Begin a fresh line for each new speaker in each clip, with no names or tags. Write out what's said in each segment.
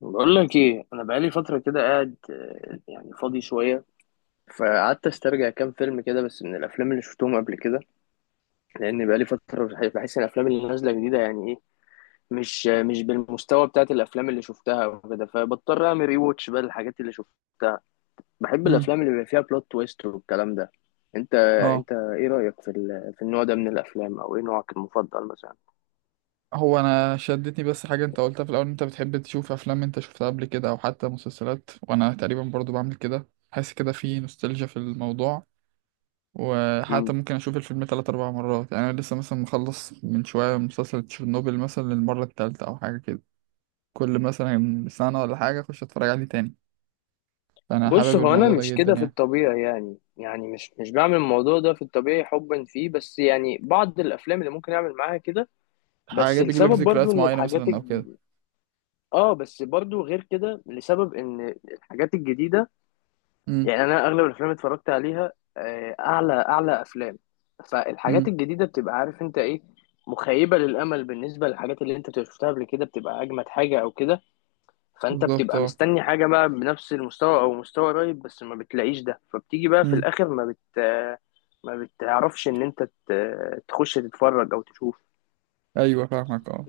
بقول لك ايه، انا بقالي فتره كده قاعد يعني فاضي شويه. فقعدت استرجع كام فيلم كده، بس من الافلام اللي شفتهم قبل كده. لان بقالي فتره بحس ان الافلام اللي نازله جديده يعني ايه، مش مش بالمستوى بتاعت الافلام اللي شفتها وكده، فبضطر اعمل ري واتش بقى الحاجات اللي شفتها. بحب
امم
الافلام اللي بيبقى فيها بلوت تويست والكلام ده. انت،
اه
انت ايه رايك في في النوع ده من الافلام، او ايه نوعك المفضل مثلا؟
هو انا شدتني بس حاجه انت قلتها في الاول، إن انت بتحب تشوف افلام انت شفتها قبل كده او حتى مسلسلات، وانا تقريبا برضو بعمل كده، حاسس كده في نوستالجيا في الموضوع، وحتى ممكن اشوف الفيلم 3 4 مرات يعني. انا لسه مثلا مخلص من شويه مسلسل تشيرنوبل مثلا للمره التالتة او حاجه كده، كل مثلا سنه ولا حاجه اخش اتفرج عليه تاني. فانا
بص،
حابب
هو انا
الموضوع ده
مش
جدا
كده في
يعني.
الطبيعي، يعني يعني مش بعمل الموضوع ده في الطبيعي حبا فيه، بس يعني بعض الافلام اللي ممكن اعمل معاها كده. بس
حاجه بيجيب لك
السبب برضو
ذكريات
ان
معينه مثلا او كده.
اه، بس برضو غير كده لسبب ان الحاجات الجديده،
امم.
يعني انا اغلب الافلام اللي اتفرجت عليها اعلى افلام. فالحاجات
امم.
الجديده بتبقى عارف انت ايه، مخيبه للامل. بالنسبه للحاجات اللي انت شفتها قبل كده بتبقى اجمد حاجه او كده، فانت
بالظبط،
بتبقى
اه.
مستني حاجه بقى بنفس المستوى او مستوى قريب، بس ما بتلاقيش ده، فبتيجي بقى في
امم.
الاخر ما بتعرفش ان تخش تتفرج او تشوف.
ايوه فاهمك، اه.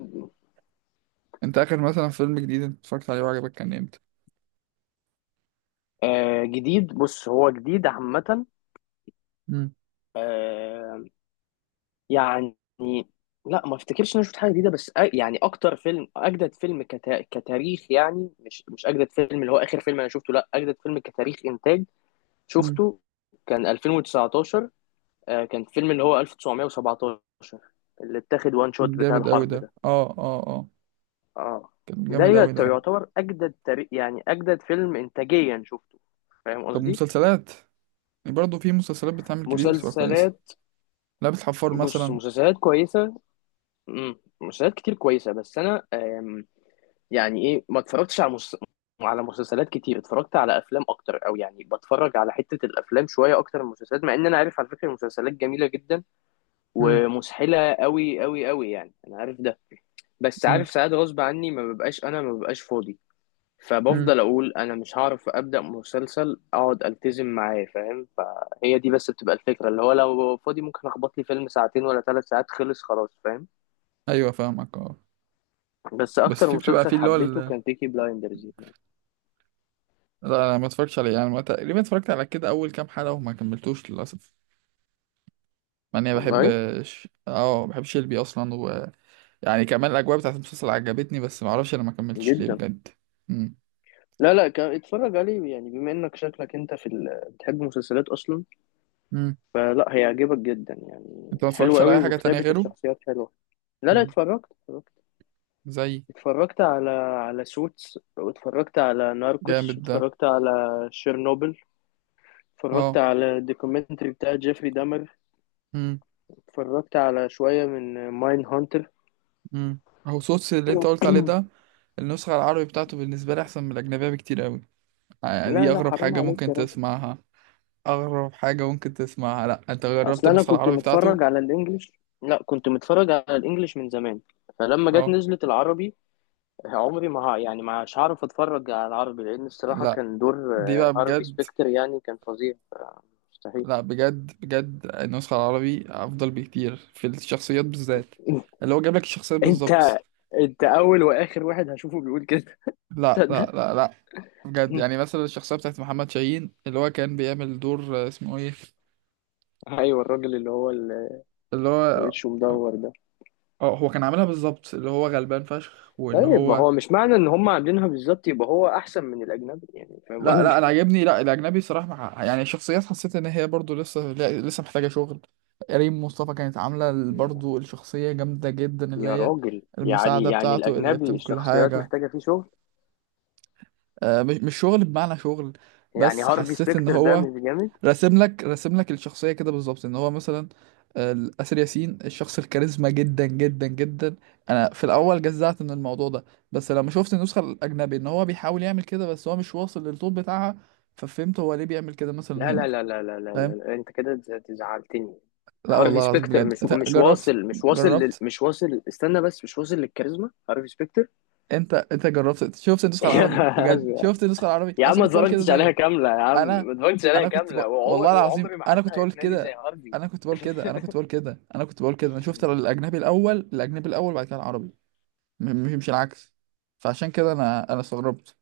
انت اخر مثلا فيلم جديد انت اتفرجت عليه وعجبك كان امتى؟
جديد؟ بص، هو جديد عامه،
مم.
آه، يعني لا، ما افتكرش ان انا شفت حاجه جديده، بس يعني اكتر فيلم، اجدد فيلم كتاريخ، يعني مش اجدد فيلم اللي هو اخر فيلم انا شفته، لا، اجدد فيلم كتاريخ انتاج
مم.
شفته كان 2019. آه، كان فيلم اللي هو 1917، اللي اتاخد وان شوت بتاع
جامد قوي
الحرب
ده.
ده.
اه اه اه.
اه،
كان
ده
جامد قوي ده.
يعتبر اجدد تاريخ، يعني اجدد فيلم انتاجيا شفته. فاهم
طب
قصدي؟
مسلسلات، برضه في مسلسلات بتعمل جديد بتبقى كويسة.
مسلسلات؟
لعبة الحفار
بص،
مثلا.
مسلسلات كويسه، امم، مسلسلات كتير كويسه، بس انا يعني ايه، ما اتفرجتش على مس... على مسلسلات كتير. اتفرجت على افلام اكتر، او يعني بتفرج على حته الافلام شويه اكتر من المسلسلات، مع ان انا عارف على فكره المسلسلات جميله جدا،
مم.
ومسحله قوي قوي قوي، يعني انا عارف ده. بس
مم.
عارف ساعات غصب عني، ما ببقاش، انا ما ببقاش فاضي،
مم.
فبفضل اقول انا مش هعرف ابدا مسلسل اقعد التزم معاه، فاهم؟ فهي دي بس بتبقى الفكره، اللي هو لو ببقى فاضي ممكن اخبط لي فيلم ساعتين ولا ثلاث ساعات، خلص خلاص، فاهم؟
ايوه فاهمك، اه.
بس
بس
اكتر
في بتبقى
مسلسل
في اللي هو
حبيته كان بيكي بلايندرز يعني.
لا، انا ما اتفرجتش عليه يعني، ما تقريبا اتفرجت على كده اول كام حلقة وما كملتوش للاسف. مع اني بحب،
والله
اه بحب شيلبي اصلا و... يعني كمان الاجواء بتاعت المسلسل عجبتني، بس ما اعرفش انا ما كملتش ليه
جدا.
بجد. مم.
لا لا، كان اتفرج عليه يعني، بما انك شكلك انت بتحب المسلسلات اصلا،
مم.
فلا، هيعجبك جدا يعني،
انت ما
حلو
اتفرجتش على
قوي
اي حاجة تانية
وكتابة
غيره؟
الشخصيات حلوة. لا لا،
مم.
اتفرجت.
زي،
اتفرجت على سوتس، واتفرجت على ناركوس،
جامد ده.
واتفرجت على شيرنوبل، اتفرجت
اه.
على الدوكيومنتري بتاع جيفري دامر،
مم.
اتفرجت على شوية من ماين هانتر.
مم. اهو صوص اللي انت قلت عليه ده، النسخة العربي بتاعته بالنسبة لي أحسن من الأجنبية بكتير قوي. دي
لا لا،
أغرب
حرام
حاجة
عليك
ممكن
يا راجل،
تسمعها. أغرب حاجة ممكن تسمعها. لأ، أنت جربت
اصل انا
النسخة
كنت
العربي بتاعته؟
متفرج على الانجليش. لا، كنت متفرج على الانجليش من زمان، فلما جت
أه.
نزلت العربي، عمري ما ه- يعني ما مش هعرف اتفرج على العربي، لان الصراحة
لأ،
كان دور
دي بقى
هارفي
بجد.
سبيكتر يعني كان فظيع مستحيل.
لأ بجد بجد، النسخة العربي أفضل بكتير في الشخصيات بالذات، اللي هو جاب لك الشخصيات
انت،
بالظبط.
انت اول واخر واحد هشوفه بيقول كده،
لأ لأ
تصدق؟
لأ لأ، بجد يعني مثلا الشخصية بتاعت محمد شاهين اللي هو كان بيعمل دور، اسمه إيه؟
ايوه، الراجل اللي هو اللي
اللي هو
وشه مدور ده.
اه، هو كان عاملها بالظبط، اللي هو غلبان فشخ وان
طيب، ما
هو.
هو مش معنى ان هم عاملينها بالظبط يبقى هو احسن من الاجنبي، يعني فاهم
لا لا، انا
قصدي؟
عاجبني، لا الاجنبي صراحه مع... يعني شخصيات حسيت ان هي برضو لسه، لسه محتاجه شغل. ريم مصطفى كانت عامله
يا،
برضو الشخصيه جامده جدا، اللي
يا
هي
راجل، يعني
المساعده
يعني
بتاعته اللي هي
الاجنبي
بتعمل كل
الشخصيات
حاجه.
محتاجه فيه شغل؟
آه، مش شغل بمعنى شغل،
يعني
بس
هارفي
حسيت ان
سبيكتر ده
هو
مش جامد؟
راسم لك راسم لك الشخصية كده بالظبط، ان هو مثلا، آسر ياسين الشخص الكاريزما جدا جدا جدا. انا في الاول جزعت من الموضوع ده، بس لما شفت النسخة الاجنبي ان هو بيحاول يعمل كده بس هو مش واصل للطول بتاعها، ففهمت هو ليه بيعمل كده مثلا
لا
هنا.
لا لا لا لا لا, لا,
فاهم.
لا. انت كده زعلتني.
لا
هارفي
والله العظيم
سبيكتر
بجد،
مش
انت
مش
جربت؟
واصل، مش واصل
جربت؟
مش واصل، استنى بس، مش واصل للكاريزما هارفي سبيكتر.
انت انت جربت؟ شفت النسخة العربي بجد؟ شفت النسخة العربي؟
يا
انا
عم ما
كنت بقول كده
اتفرجتش عليها
زيك.
كاملة، يا عم
انا
ما اتفرجتش عليها
انا كنت ب...
كاملة،
والله العظيم
وعمري ما
انا
حد
كنت بقول
هيقنعني زي
كده.
هارفي.
انا كنت بقول كده، انا كنت بقول كده، انا كنت بقول كده، انا شفت الاجنبي الاول، الاجنبي الاول بعد كده العربي، مش العكس. فعشان كده
لا،
انا استغربت.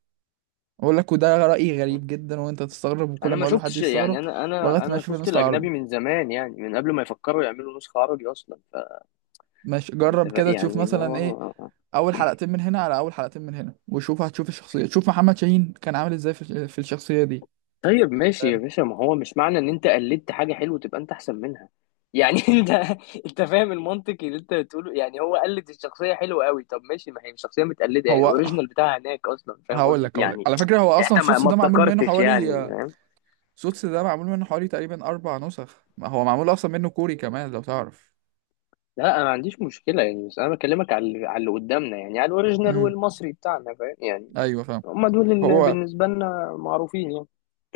اقول لك، وده رايي
لا.
غريب جدا، وانت تستغرب، وكل
انا
ما
ما
اقول لحد
شفتش
يستغرب
يعني، انا
لغايه
انا
ما
انا
يشوف
شفت
النسخه العربي.
الاجنبي من زمان، يعني من قبل ما يفكروا يعملوا نسخة عربي اصلا.
ماشي،
فانت
جرب
بقى
كده تشوف
يعني اللي
مثلا ايه،
هو،
اول حلقتين من هنا على اول حلقتين من هنا وشوف، هتشوف الشخصيه، شوف محمد شاهين كان عامل ازاي في الشخصيه دي.
طيب ماشي يا
فاهم.
باشا، ما هو مش معنى ان انت قلدت حاجه حلوه تبقى انت احسن منها، يعني انت، انت فاهم المنطق اللي انت بتقوله؟ يعني هو قلد الشخصيه حلوه قوي، طب ماشي، ما هي الشخصيه متقلده، يعني
هو
الاوريجينال بتاعها هناك اصلا، فاهم
هقول
قصدي
لك، هقول لك
يعني،
على فكره، هو
يعني
اصلا
انت ما
سوتس
ما
ده معمول منه
ابتكرتش يعني.
حوالي، سوتس ده معمول منه حوالي تقريبا 4 نسخ، ما هو معمول أصلا منه كوري كمان لو تعرف.
لا انا ما عنديش مشكله يعني، بس انا بكلمك على على اللي قدامنا، يعني على الاوريجينال
امم.
والمصري بتاعنا، فاهم يعني،
أيوه فاهم.
هم دول اللي
هو
بالنسبه لنا معروفين يعني.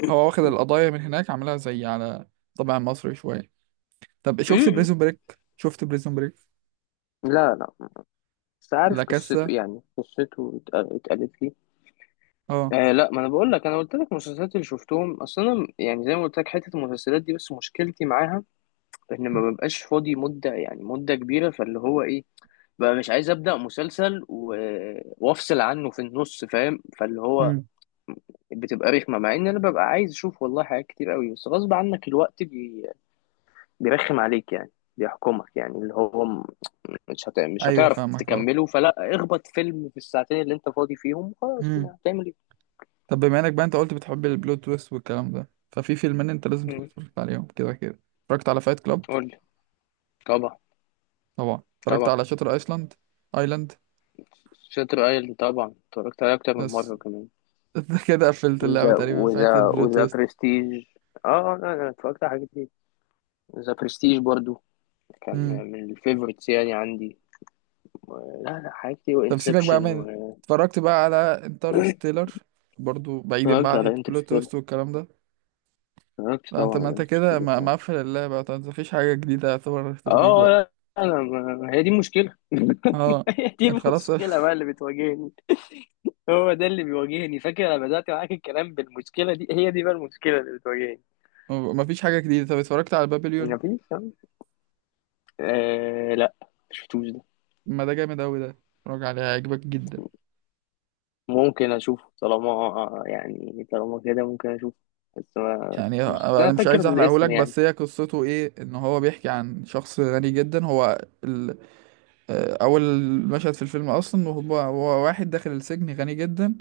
هو واخد القضايا من هناك عاملها، زي على طبع مصري شوية. طب
م-
شفت
م.
بريزون بريك؟ شفت بريزون بريك؟
لا لا، بس عارف
لا
قصته
كاسا.
يعني، قصته اتقالت لي.
اه.
آه لا، ما انا بقول لك، انا قلت لك المسلسلات اللي شفتهم. اصل انا يعني زي ما قلت لك، حته المسلسلات دي بس مشكلتي معاها ان ما ببقاش فاضي مده، يعني مده كبيره، فاللي هو ايه، بقى مش عايز ابدا وافصل عنه في النص، فاهم؟ فاللي هو
امم.
بتبقى رخمه، مع ان انا ببقى عايز اشوف والله حاجات كتير قوي، بس غصب عنك الوقت بيرخم عليك يعني، بيحكمك يعني اللي هو مش
أيوه
هتعرف
فاهمك، اه.
تكمله، فلا اخبط فيلم في الساعتين اللي انت فاضي فيهم، خلاص،
امم.
ما هتعمل ايه؟
طب بما إنك بقى أنت قلت بتحب البلوت تويست والكلام ده، ففي فيلمين أنت لازم تكون
مم.
اتفرجت عليهم كده كده. اتفرجت على فايت كلاب؟
قول لي. طبعا.
طبعا. اتفرجت
طبعا.
على شاتر أيسلاند، أيلاند؟
شاتر ايلاند طبعا، اتفرجت عليه اكتر من
بس
مره كمان.
كده قفلت اللعبة
وذا،
تقريبا بتاعت
وذا
البلوت
وذا برستيج. اه لا، انا اتفرجت على حاجات كتير. ذا برستيج برضو كان
تويست.
من الفيفورتس يعني عندي. لا، لا، حاجات كتير،
طب سيبك بقى
وانسبشن
من، اتفرجت بقى على انترستيلر، برضو بعيدا بقى
اتفرجت
عن
على
حته بلوت
انترستيلر،
توست والكلام ده؟
اتفرجت
لا، انت،
طبعا
ما
على
انت كده
انترستيلر، اه.
مقفل اللعبه بقى. طب مفيش حاجه جديده يعتبر ترضيك
اه
بقى؟
لا، انا ما، هي دي المشكله،
اه،
هي دي
انت خلاص
المشكله بقى اللي بتواجهني، هو ده اللي بيواجهني. فاكر انا بدات معاك الكلام بالمشكله دي، هي دي بقى المشكله اللي بتواجهني.
مفيش حاجه جديده، طب اتفرجت على بابليون؟
مفيش. آه لا، مشفتوش ده.
ما ده جامد اوي ده، اتفرج عليه هيعجبك جدا.
ممكن اشوفه، طالما يعني طالما كده ممكن اشوفه، بس ما
يعني
شفتوش، بس
انا
انا
مش
فاكر
عايز احرقهولك،
الاسم يعني.
بس هي قصته ايه، ان هو بيحكي عن شخص غني جدا، هو ال... اول مشهد في الفيلم اصلا، وهو، هو واحد داخل السجن غني جدا،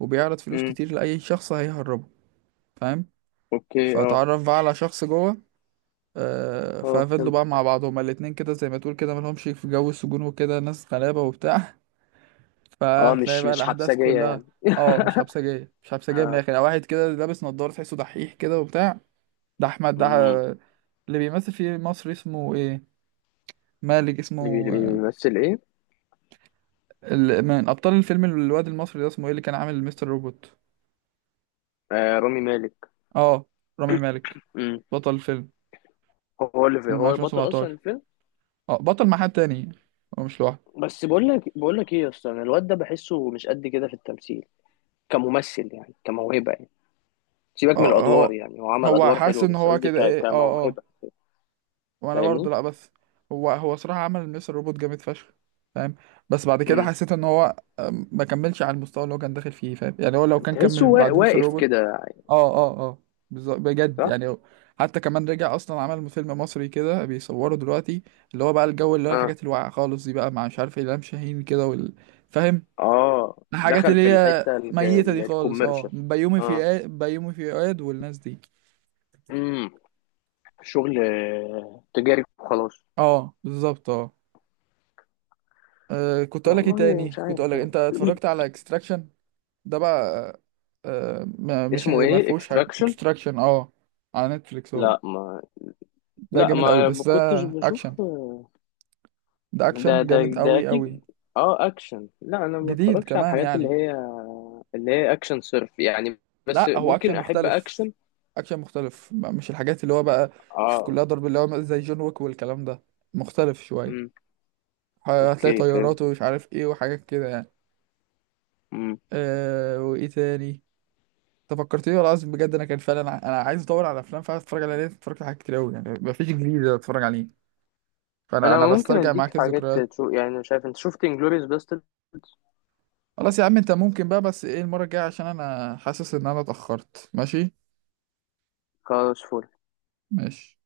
وبيعرض فلوس
امم.
كتير لاي شخص هيهرب. فاهم.
اوكي، اه.
فاتعرف بقى على شخص جوه،
اه
ففضلوا
فهمت.
بقى مع بعض هما الاتنين كده، زي ما تقول كده ملهمش، في جو السجون وكده، ناس غلابة وبتاع.
اه،
فهتلاقي
مش
بقى
مش
الأحداث
حبسجية
كلها.
يعني.
اه، مش حبسجية، مش حبسجية من
آه.
الآخر يعني. واحد كده لابس نضارة تحسه دحيح كده وبتاع، ده أحمد ده،
امم.
اللي بيمثل في مصر اسمه ايه، مالك،
اللي
اسمه
بيمثل ايه؟
من أبطال الفيلم، الواد المصري ده اسمه ايه اللي كان عامل مستر روبوت؟
آه رامي مالك.
اه، رامي مالك.
امم.
بطل الفيلم،
هو اللي في،
فيلم
هو البطل اصلا
2017.
الفيلم.
اه، بطل مع حد تاني، هو مش لوحده.
بس بقول لك، بقول لك ايه يا اسطى، أنا الواد ده بحسه مش قد كده في التمثيل، كممثل يعني، كموهبة يعني. سيبك من
اه،
الادوار
هو
يعني، هو عمل
هو
ادوار
حاسس
حلوة،
ان
بس
هو
قصدي
كده ايه، اه. اه.
كموهبة،
وانا برضه،
فاهمني؟
لا بس هو صراحة عمل مستر روبوت جامد فشخ. فاهم. بس بعد كده
امم.
حسيت ان هو، ما كملش على المستوى اللي هو كان داخل فيه. فاهم يعني، هو لو كان
تحسه
كمل بعد مستر
واقف
روبوت.
كده.
اه اه اه، بالظبط بجد،
صح.
يعني هو- حتى كمان رجع اصلا عمل فيلم مصري كده بيصوره دلوقتي، اللي هو بقى الجو اللي هو
اه
الحاجات الواقعة خالص دي بقى، مع مش عارف إلهام شاهين كده وال... فاهم.
اه،
الحاجات
دخل
اللي
في
هي
الحته
ميتة دي خالص، اه،
الكوميرشال.
بيومي
اه.
فؤاد، بيومي فؤاد والناس دي.
امم. شغل تجاري وخلاص.
اه بالظبط، اه. كنت اقول لك ايه
والله
تاني،
مش
كنت اقول
عارف
لك انت
يعني.
اتفرجت على اكستراكشن؟ ده بقى، مش
اسمه
ما
ايه،
فيهوش حاجه
اكستراكشن؟
اكستراكشن، اه، على نتفليكس هو،
لا ما،
ده
لا
جامد قوي
ما
بس ده
كنتش
اكشن،
بشوف
ده
ده،
اكشن
ده
جامد
ده
قوي
اكيد.
قوي.
اه، اكشن. لا، انا ما
جديد
بتفرجش على
كمان
الحاجات اللي
يعني.
هي، اللي هي اكشن صرف يعني، بس
لا، هو
ممكن
اكشن
احب
مختلف،
اكشن.
اكشن مختلف، مش الحاجات اللي هو بقى في
اه.
كلها ضرب اللي هو زي جون ويك والكلام ده. مختلف شويه،
امم.
هتلاقي
اوكي، فهمت.
طيارات ومش عارف ايه وحاجات كده يعني.
امم.
أه، وايه تاني، انت فكرتني والله العظيم بجد، انا كان فعلا انا عايز ادور على افلام فعلا اتفرج عليها، لان اتفرجت على حاجات كتير قوي يعني، مفيش جديد اتفرج عليه. فانا
انا
انا
ممكن
بسترجع
اديك
معاك
حاجات
الذكريات.
تشوف يعني، شايف، انت شفت انجلوريوس باسترد؟
خلاص يا عم، انت ممكن بقى بس ايه المره الجايه، عشان انا حاسس ان انا اتاخرت. ماشي.
خلاص فل.
ماشي.